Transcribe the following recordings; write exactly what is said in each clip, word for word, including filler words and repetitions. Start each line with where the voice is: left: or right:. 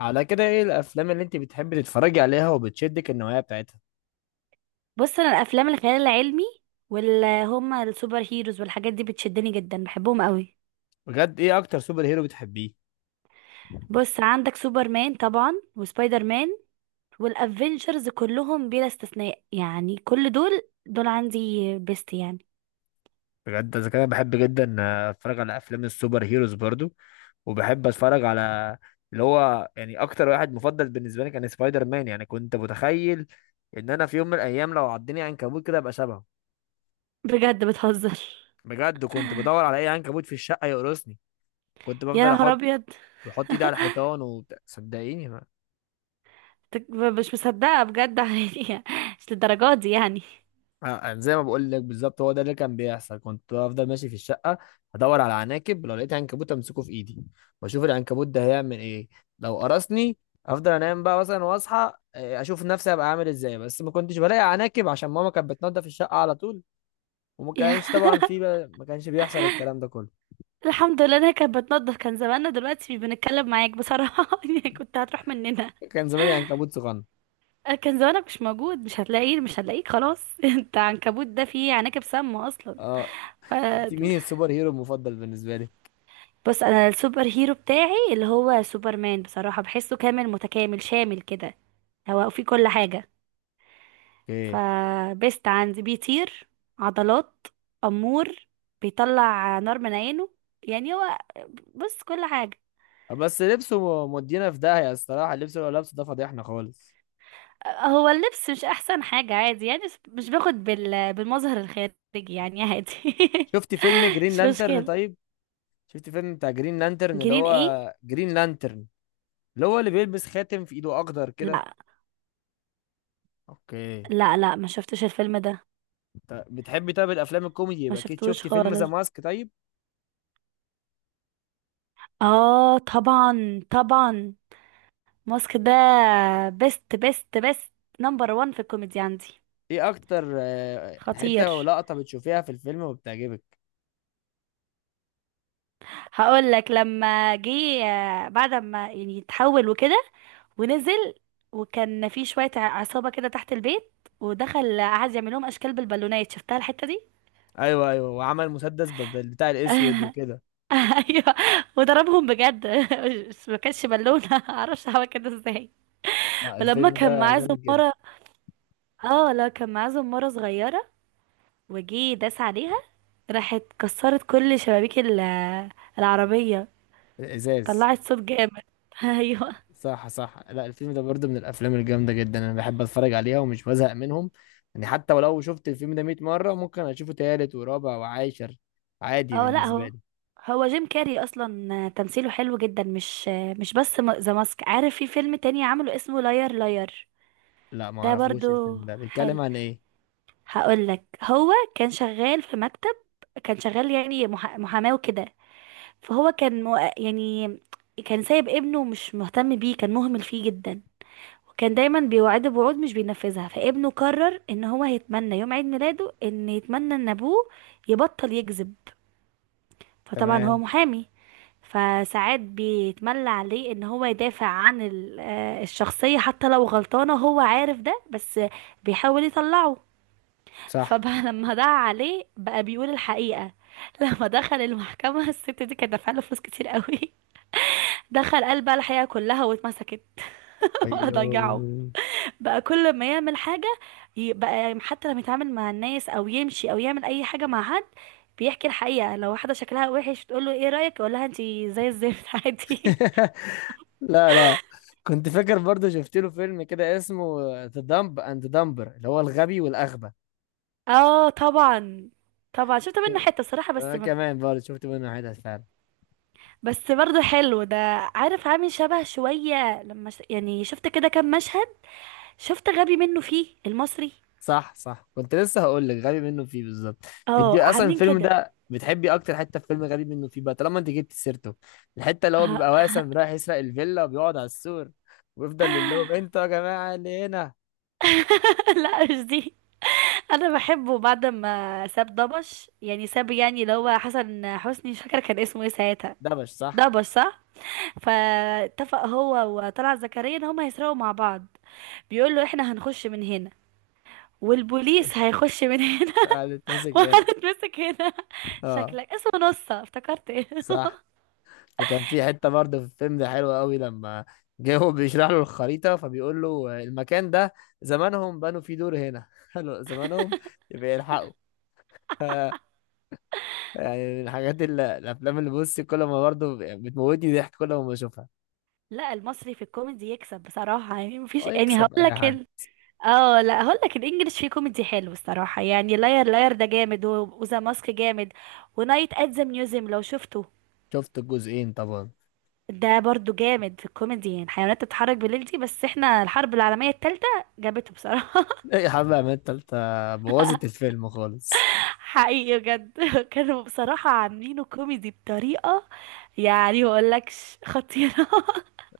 left: على كده، ايه الافلام اللي انت بتحبي تتفرجي عليها وبتشدك النوعيه بتاعتها؟
right: بص انا الافلام الخيال العلمي واللي هما السوبر هيروز والحاجات دي بتشدني جدا، بحبهم قوي.
left: بجد ايه اكتر سوبر هيرو بتحبيه؟
right: بص عندك سوبرمان طبعا وسبايدر مان، والافنجرز كلهم بلا استثناء، يعني كل دول دول عندي بيست يعني.
left: بجد اذا كده بحب جدا اتفرج على افلام السوبر هيروز برضو، وبحب اتفرج على اللي هو يعني اكتر واحد مفضل بالنسبه لي كان سبايدر مان. يعني كنت متخيل ان انا في يوم من الايام لو عضني عنكبوت كده ابقى شبهه.
right: بجد بتهزر؟
left: بجد كنت بدور على اي عنكبوت في الشقه يقرصني، كنت
right: يا
left: بفضل
right: نهار
left: احط،
right: ابيض!
left: بحط ايدي على الحيطان وبتاع، صدقيني.
right: تك- مش مصدقه بجد يعني، مش للدرجات دي يعني.
left: آه، زي ما بقول لك بالظبط، هو ده اللي كان بيحصل. كنت بفضل ماشي في الشقه ادور على عناكب، لو لقيت عنكبوت امسكه في ايدي واشوف العنكبوت ده هيعمل ايه لو قرصني، افضل انام بقى مثلا واصحى، آه، اشوف نفسي هبقى عامل ازاي. بس ما كنتش بلاقي عناكب عشان ماما كانت بتنضف الشقه على طول، وما
right: يا-
left: كانش طبعا في بقى ما كانش بيحصل الكلام ده كله.
right: الحمد لله انا كانت بتنضف، كان زماننا دلوقتي بنتكلم معاك بصراحه يعني كنت هتروح مننا.
left: كان زماني عنكبوت صغنن.
right: آه، كان زمانك مش موجود، مش هتلاقيه، مش هتلاقيك خلاص انت عنكبوت ده فيه عناكب سامة اصلا.
left: اه،
right: ف...
left: انت مين السوبر هيرو المفضل بالنسبه لي؟
right: بص انا السوبر هيرو بتاعي اللي هو سوبرمان بصراحة، بحسه كامل متكامل شامل كده، هو فيه كل حاجة.
left: ايه
right: فبست عندي، بيطير، عضلات، أمور، بيطلع نار من عينه، يعني هو، بص كل حاجة.
left: بس لبسه، مودينا في داهيه، الصراحه اللبس اللي هو لابسه ده فضيحنا خالص.
right: هو اللبس مش احسن حاجة، عادي يعني، بس مش باخد بال... بالمظهر الخارجي، يعني عادي
left: شفتي فيلم جرين
right: مش
left: لانترن
right: مشكلة.
left: طيب؟ شفت فيلم بتاع جرين لانترن، اللي
right: جرين
left: هو
right: ايه؟
left: جرين لانترن، اللي هو اللي بيلبس خاتم في ايده اخضر كده؟
right: لا،
left: اوكي.
right: لا، لا ما شفتش الفيلم ده.
left: ط- بتحبي طيب الافلام الكوميدي؟
right: ما
left: يبقى اكيد
right: شفتوش
left: شفتي فيلم ذا
right: خالص.
left: ماسك طيب.
right: اه طبعا، طبعا. ماسك ده بيست بيست بيست، نمبر وان في الكوميدي عندي.
left: ايه اكتر آه،
right: خطير!
left: حته ولقطه بتشوفيها في الفيلم وبتعجبك؟
right: هقول لك لما جه، آه، بعد ما يعني اتحول وكده ونزل، وكان في شوية ع- عصابة كده تحت البيت، ودخل قعد يعمل لهم اشكال بالبالونات. شفتها الحتة دي؟
left: ايوه ايوه، وعمل مسدس بال- بال- بتاع الاسود وكده.
right: ايوه، وضربهم بجد مش- ما كانش بالونه معرفش عمل كده ازاي.
left: لا
right: ولما
left: الفيلم
right: كان
left: ده
right: معاه
left: جامد جدا.
right: زمارة، اه لا، كان معاه زمارة صغيرة، وجي داس عليها، راحت كسرت كل شبابيك ال- العربية،
left: الازاز.
right: طلعت صوت جامد ايوه.
left: صح صح، لا الفيلم ده برضه من الافلام الجامده جدا انا بحب اتفرج عليها ومش بزهق منهم. يعني حتى ولو شفت الفيلم ده مائة مره ممكن اشوفه تالت ورابع وعاشر عادي
right: اه لا
left: بالنسبه
right: هو
left: لي.
right: هو جيم كاري اصلا تمثيله حلو جدا، مش مش بس ذا ماسك، عارف في فيلم تاني عمله اسمه لاير لاير،
left: لا ما
right: ده
left: اعرفوش
right: برضو
left: الفيلم ده،
right: حلو.
left: بيتكلم عن ايه؟
right: هقولك هو كان شغال في مكتب، كان شغال يعني مح- محاماه وكده، فهو كان مو- يعني كان سايب ابنه، مش مهتم بيه، كان مهمل فيه جدا، كان دايما بيوعده بوعود مش بينفذها. فابنه قرر ان هو هيتمنى يوم عيد ميلاده ان يتمنى ان ابوه يبطل يكذب. فطبعا هو
left: تمام.
right: محامي، فساعات بيتملى عليه ان هو يدافع عن ال- آه، الشخصية حتى لو غلطانة، هو عارف ده، بس بيحاول يطلعه.
left: صح.
right: فبقى لما دعا عليه بقى بيقول الحقيقة، لما دخل المحكمة، الست دي كانت دافعة له فلوس كتير قوي دخل قال بقى الحقيقة كلها واتمسكت بقى ضيعه.
left: ايوه.
right: بقى كل ما يعمل حاجة، ي- بقى حتى لما يتعامل مع الناس او يمشي او يعمل اي حاجة مع حد، بيحكي الحقيقة. لو واحدة شكلها وحش تقول له ايه رأيك، يقول لها انتي زي الزفت عادي.
left: لا لا، كنت فاكر برضه شفت له فيلم كده اسمه ذا دمب اند دمبر اللي هو الغبي والاغبى.
right: اه طبعا، طبعا، شفت منه حتة صراحة بس
left: انا
right: م...
left: كمان برضه شفت منه حتت فعلا.
right: بس برضه حلو ده، عارف عامل شبه شوية لما ش... يعني شفت كده كام مشهد، شفت غبي منه فيه المصري.
left: صح صح، كنت لسه هقول لك غبي منه فيه بالظبط. انت
right: اه
left: اصلا
right: عاملين
left: الفيلم
right: كده.
left: ده بتحبي اكتر حته في فيلم غبي منه فيه بقى، طالما انت جبت سيرته. الحته اللي هو بيبقى واسم رايح يسرق الفيلا وبيقعد على السور ويفضل يقول لهم انتوا يا جماعه اللي هنا.
right: لا مش دي، انا بحبه بعد ما ساب دبش، يعني ساب يعني اللي هو حسن حسني، مش فاكره كان اسمه ايه ساعتها.
left: دبش صح.
right: دبش صح. فاتفق هو وطلعت زكريا ان هما هيسرقوا مع بعض، بيقول له احنا هنخش من هنا، والبوليس هيخش من هنا
left: قال اتمسك هنا.
right: وهنتمسك هنا.
left: اه
right: شكلك اسمه نصة، افتكرت ايه.
left: صح. وكان في حته برضه في الفيلم ده حلوه قوي لما جه هو بيشرح له الخريطه فبيقول له المكان ده زمانهم بنوا فيه دور هنا. حلو زمانهم يبقى يلحقوا. يعني من الحاجات اللي الافلام اللي، بص، كل ما برضه بتموتني ضحك كل ما بشوفها.
right: لا، المصري في الكوميدي يكسب بصراحة، يعني مفيش،
left: هو
right: يعني
left: يكسب
right: هقول
left: اي
right: لك.
left: حد.
right: اه لا هقول لك، الانجليش فيه كوميدي حلو الصراحه، يعني لاير لاير ده جامد، وذا ماسك جامد، ونايت ات ذا ميوزيوم لو شفته،
left: شفت الجزئين طبعا.
right: ده برضو جامد في الكوميدي. يعني حيوانات تتحرك بالليل دي، بس احنا الحرب العالميه الثالثه جابته بصراحه.
left: ايه يا حبيبي يا عماد، التالتة بوظت الفيلم خالص.
right: حقيقي بجد كانوا بصراحه عاملينه كوميدي بطريقه، يعني ما اقولكش خطيره.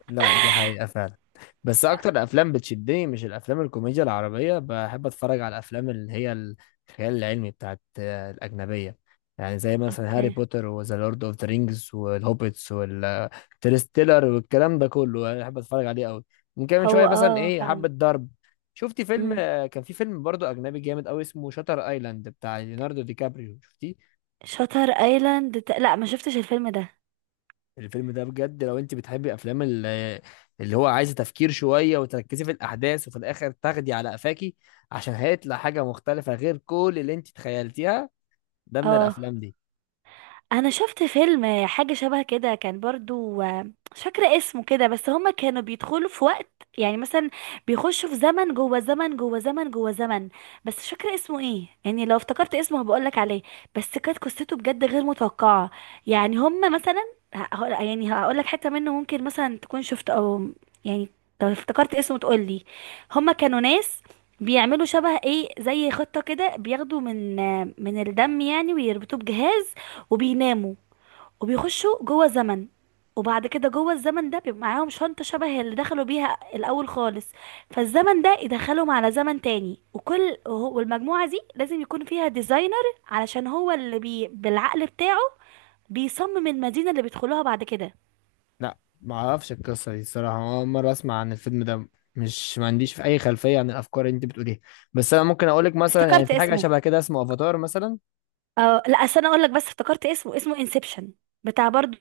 left: لا دي حقيقة فعلا. بس أكتر أفلام بتشدني، مش الأفلام الكوميديا العربية، بحب أتفرج على الأفلام اللي هي الخيال العلمي بتاعت آه، الأجنبية. يعني زي مثلا هاري
right: اوكي.
left: بوتر وذا لورد أوف ذا رينجز والهوبيتس والترستيلر والكلام ده كله أنا بحب أتفرج عليه أوي. ممكن من شوية
right: هو
left: مثلا،
right: اه
left: إيه،
right: فعلا.
left: حبة ضرب. شفتي فيلم،
right: امم
left: آه، كان في فيلم برضه أجنبي جامد أوي اسمه شاتر أيلاند بتاع ليوناردو دي كابريو، شفتيه؟
right: شاتر ايلاند، لا، ما شفتش الفيلم ده.
left: الفيلم ده بجد لو انت بتحبي افلام ال- اللي هو عايزه تفكير شويه وتركزي في الاحداث وفي الاخر تاخدي على قفاكي، عشان هيطلع حاجه مختلفه غير كل اللي انت تخيلتيها، ده من
right: اه،
left: الافلام دي.
right: انا شفت فيلم حاجه شبه كده، كان برضو آه، مش فاكره اسمه كده، بس هما كانوا بيدخلوا في وقت، يعني مثلا بيخشوا في زمن جوه زمن جوه زمن جوه زمن، بس مش فاكره اسمه ايه يعني. لو افتكرت اسمه هبقولك عليه. بس كانت قصته بجد غير متوقعه، يعني هما مثلا ه- ه- يعني هقولك حته منه ممكن مثلا تكون شفت او يعني، لو افتكرت اسمه تقولي. هما كانوا ناس بيعملوا شبه ايه زي خطة كده، بياخدوا من آه، من الدم يعني ويربطوه بجهاز وبيناموا وبيخشوا جوه زمن. وبعد كده جوه الزمن ده بيبقى معاهم شنطة شبه اللي دخلوا بيها الأول خالص، فالزمن ده يدخلهم على زمن تاني، وكل وهو- والمجموعة دي لازم يكون فيها ديزاينر علشان هو اللي بي بالعقل بتاعه بيصمم المدينة اللي بيدخلوها بعد كده.
left: لا ما اعرفش القصه دي الصراحه، اول مره اسمع عن الفيلم ده، مش ما عنديش في اي خلفيه عن الافكار اللي انت بتقوليها. بس انا ممكن اقول لك مثلا يعني
right: افتكرت
left: في حاجه
right: اسمه!
left: شبه كده اسمه افاتار مثلا.
right: اه لا، أصل أنا أقول لك، بس افتكرت اسمه، اسمه انسبشن، بتاع برضو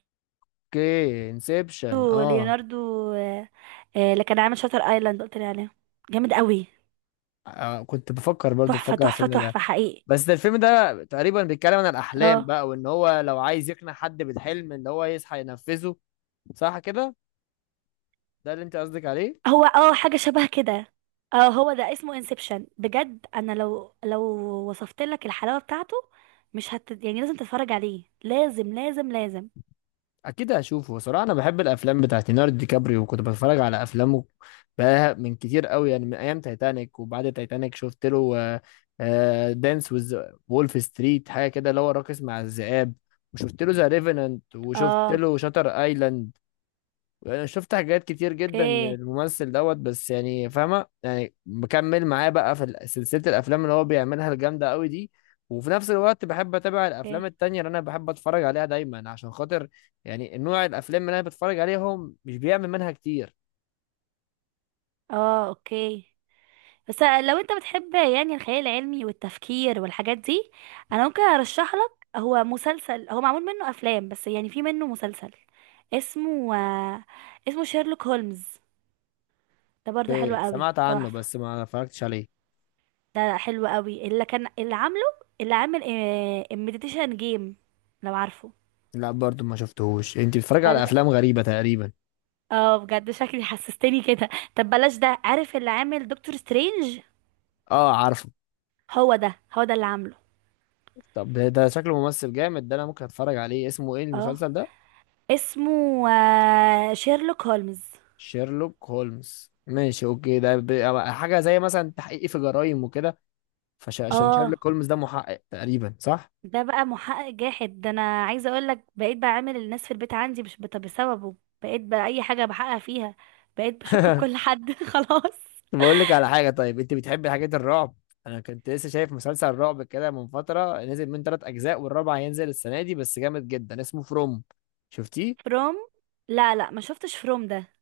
left: اوكي انسبشن، اه.
right: ليوناردو. آه، آه، اللي كان عامل شاتر ايلاند قلت لي عليه، جامد قوي،
left: آه، كنت بفكر برضه
right: تحفة
left: بفكر على
right: تحفة
left: الفيلم ده.
right: تحفة حقيقي.
left: بس ده الفيلم ده تقريبا بيتكلم عن الأحلام
right: اه
left: بقى، وإن هو لو عايز يقنع حد بالحلم إن هو يصحى ينفذه. صح كده؟ ده اللي أنت قصدك عليه؟
right: هو اه، حاجة شبه كده، اه هو ده اسمه انسبشن. بجد انا لو لو وصفت لك الحلاوة بتاعته، مش هت يعني لازم تتفرج عليه، لازم لازم لازم.
left: أكيد هشوفه صراحة، أنا بحب الأفلام بتاعت ليوناردو دي كابريو وكنت بتفرج على أفلامه بقى من كتير قوي، يعني من أيام تايتانيك. وبعد تايتانيك شفت له دانس ويز، وولف ستريت، حاجة كده اللي هو راقص مع الذئاب، وشفت له ذا ريفننت، وشفت
right: اه
left: له شاتر ايلاند. انا شفت حاجات كتير جدا
right: اوكي،
left: للممثل دوت، بس يعني فاهمه، يعني بكمل معاه بقى في ال- سلسله الافلام اللي هو بيعملها الجامده قوي دي. وفي نفس الوقت بحب اتابع الافلام
right: اوكي،
left: التانية اللي انا بحب اتفرج عليها دايما عشان خاطر، يعني نوع الافلام اللي انا بتفرج عليهم مش بيعمل منها كتير.
right: اه اوكي. بس لو انت بتحب يعني الخيال العلمي والتفكير والحاجات دي، انا ممكن ارشح لك، هو مسلسل، هو معمول منه افلام بس يعني في منه مسلسل، اسمه آه، اسمه شيرلوك هولمز، ده برضو حلو
left: إيه،
right: قوي،
left: سمعت عنه
right: تحفة.
left: بس ما اتفرجتش عليه.
right: ده حلو قوي، اللي كان اللي عامله، اللي عامل المديتيشن جيم، لو عارفه.
left: لا برضو ما شفتهوش، انت بتتفرج
right: بل...
left: على افلام غريبه تقريبا.
right: اه بجد شكلي حسستني كده. طب بلاش ده، عارف اللي عامل دكتور سترينج؟
left: اه عارفه.
right: هو ده، هو ده اللي عامله.
left: طب ده ده شكله ممثل جامد، ده انا ممكن اتفرج عليه، اسمه ايه
right: اه،
left: المسلسل ده؟
right: اسمه آه، شيرلوك هولمز.
left: شيرلوك هولمز، ماشي اوكي، ده ب- حاجة زي مثلا تحقيق في جرائم وكده، فعشان
right: اه.
left: شيرلوك هولمز ده محقق تقريبا صح؟
right: ده بقى محقق جاحد ده، انا عايزه اقول لك بقيت بعامل الناس في البيت عندي مش بت- بسببه، بقيت بقى اي حاجه بحقق فيها، بقيت بشك في كل حد خلاص.
left: بقول لك على حاجة، طيب انت بتحبي حاجات الرعب؟ انا كنت لسه شايف مسلسل رعب كده من فترة، نزل من ثلاث اجزاء والرابع هينزل السنة دي، بس جامد جدا اسمه فروم، شفتيه؟
right: فروم؟ لا، لا، ما شفتش فروم ده.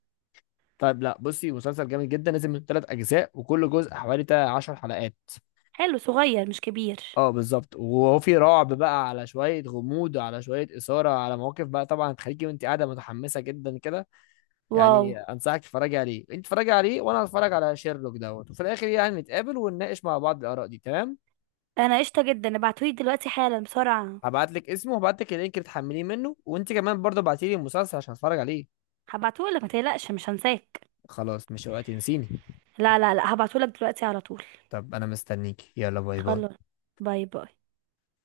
left: طيب لا بصي، مسلسل جامد جدا نزل من ثلاث اجزاء وكل جزء حوالي 10 حلقات.
right: حلو، صغير مش كبير.
left: اه بالظبط، وهو في رعب بقى على شويه غموض على شويه اثاره على مواقف بقى طبعا تخليكي وانت قاعده متحمسه جدا كده.
right: واو.
left: يعني انصحك تتفرجي عليه، انت تتفرجي عليه وانا هتفرج على شيرلوك دوت، وفي الاخر يعني نتقابل ونناقش مع بعض الاراء دي، تمام؟
right: انا قشطه جدا، ابعتولي دلوقتي حالا بسرعه.
left: هبعت لك اسمه وهبعت لك اللينك اللي تحمليه منه، وانت كمان برضه ابعتي لي المسلسل عشان اتفرج عليه.
right: هبعتهولك ما تقلقش، مش هنساك.
left: خلاص، مش وقت تنسيني.
right: لا لا لا، هبعتهولك دلوقتي على طول.
left: طب انا مستنيك، يلا باي باي.
right: خلاص. باي باي.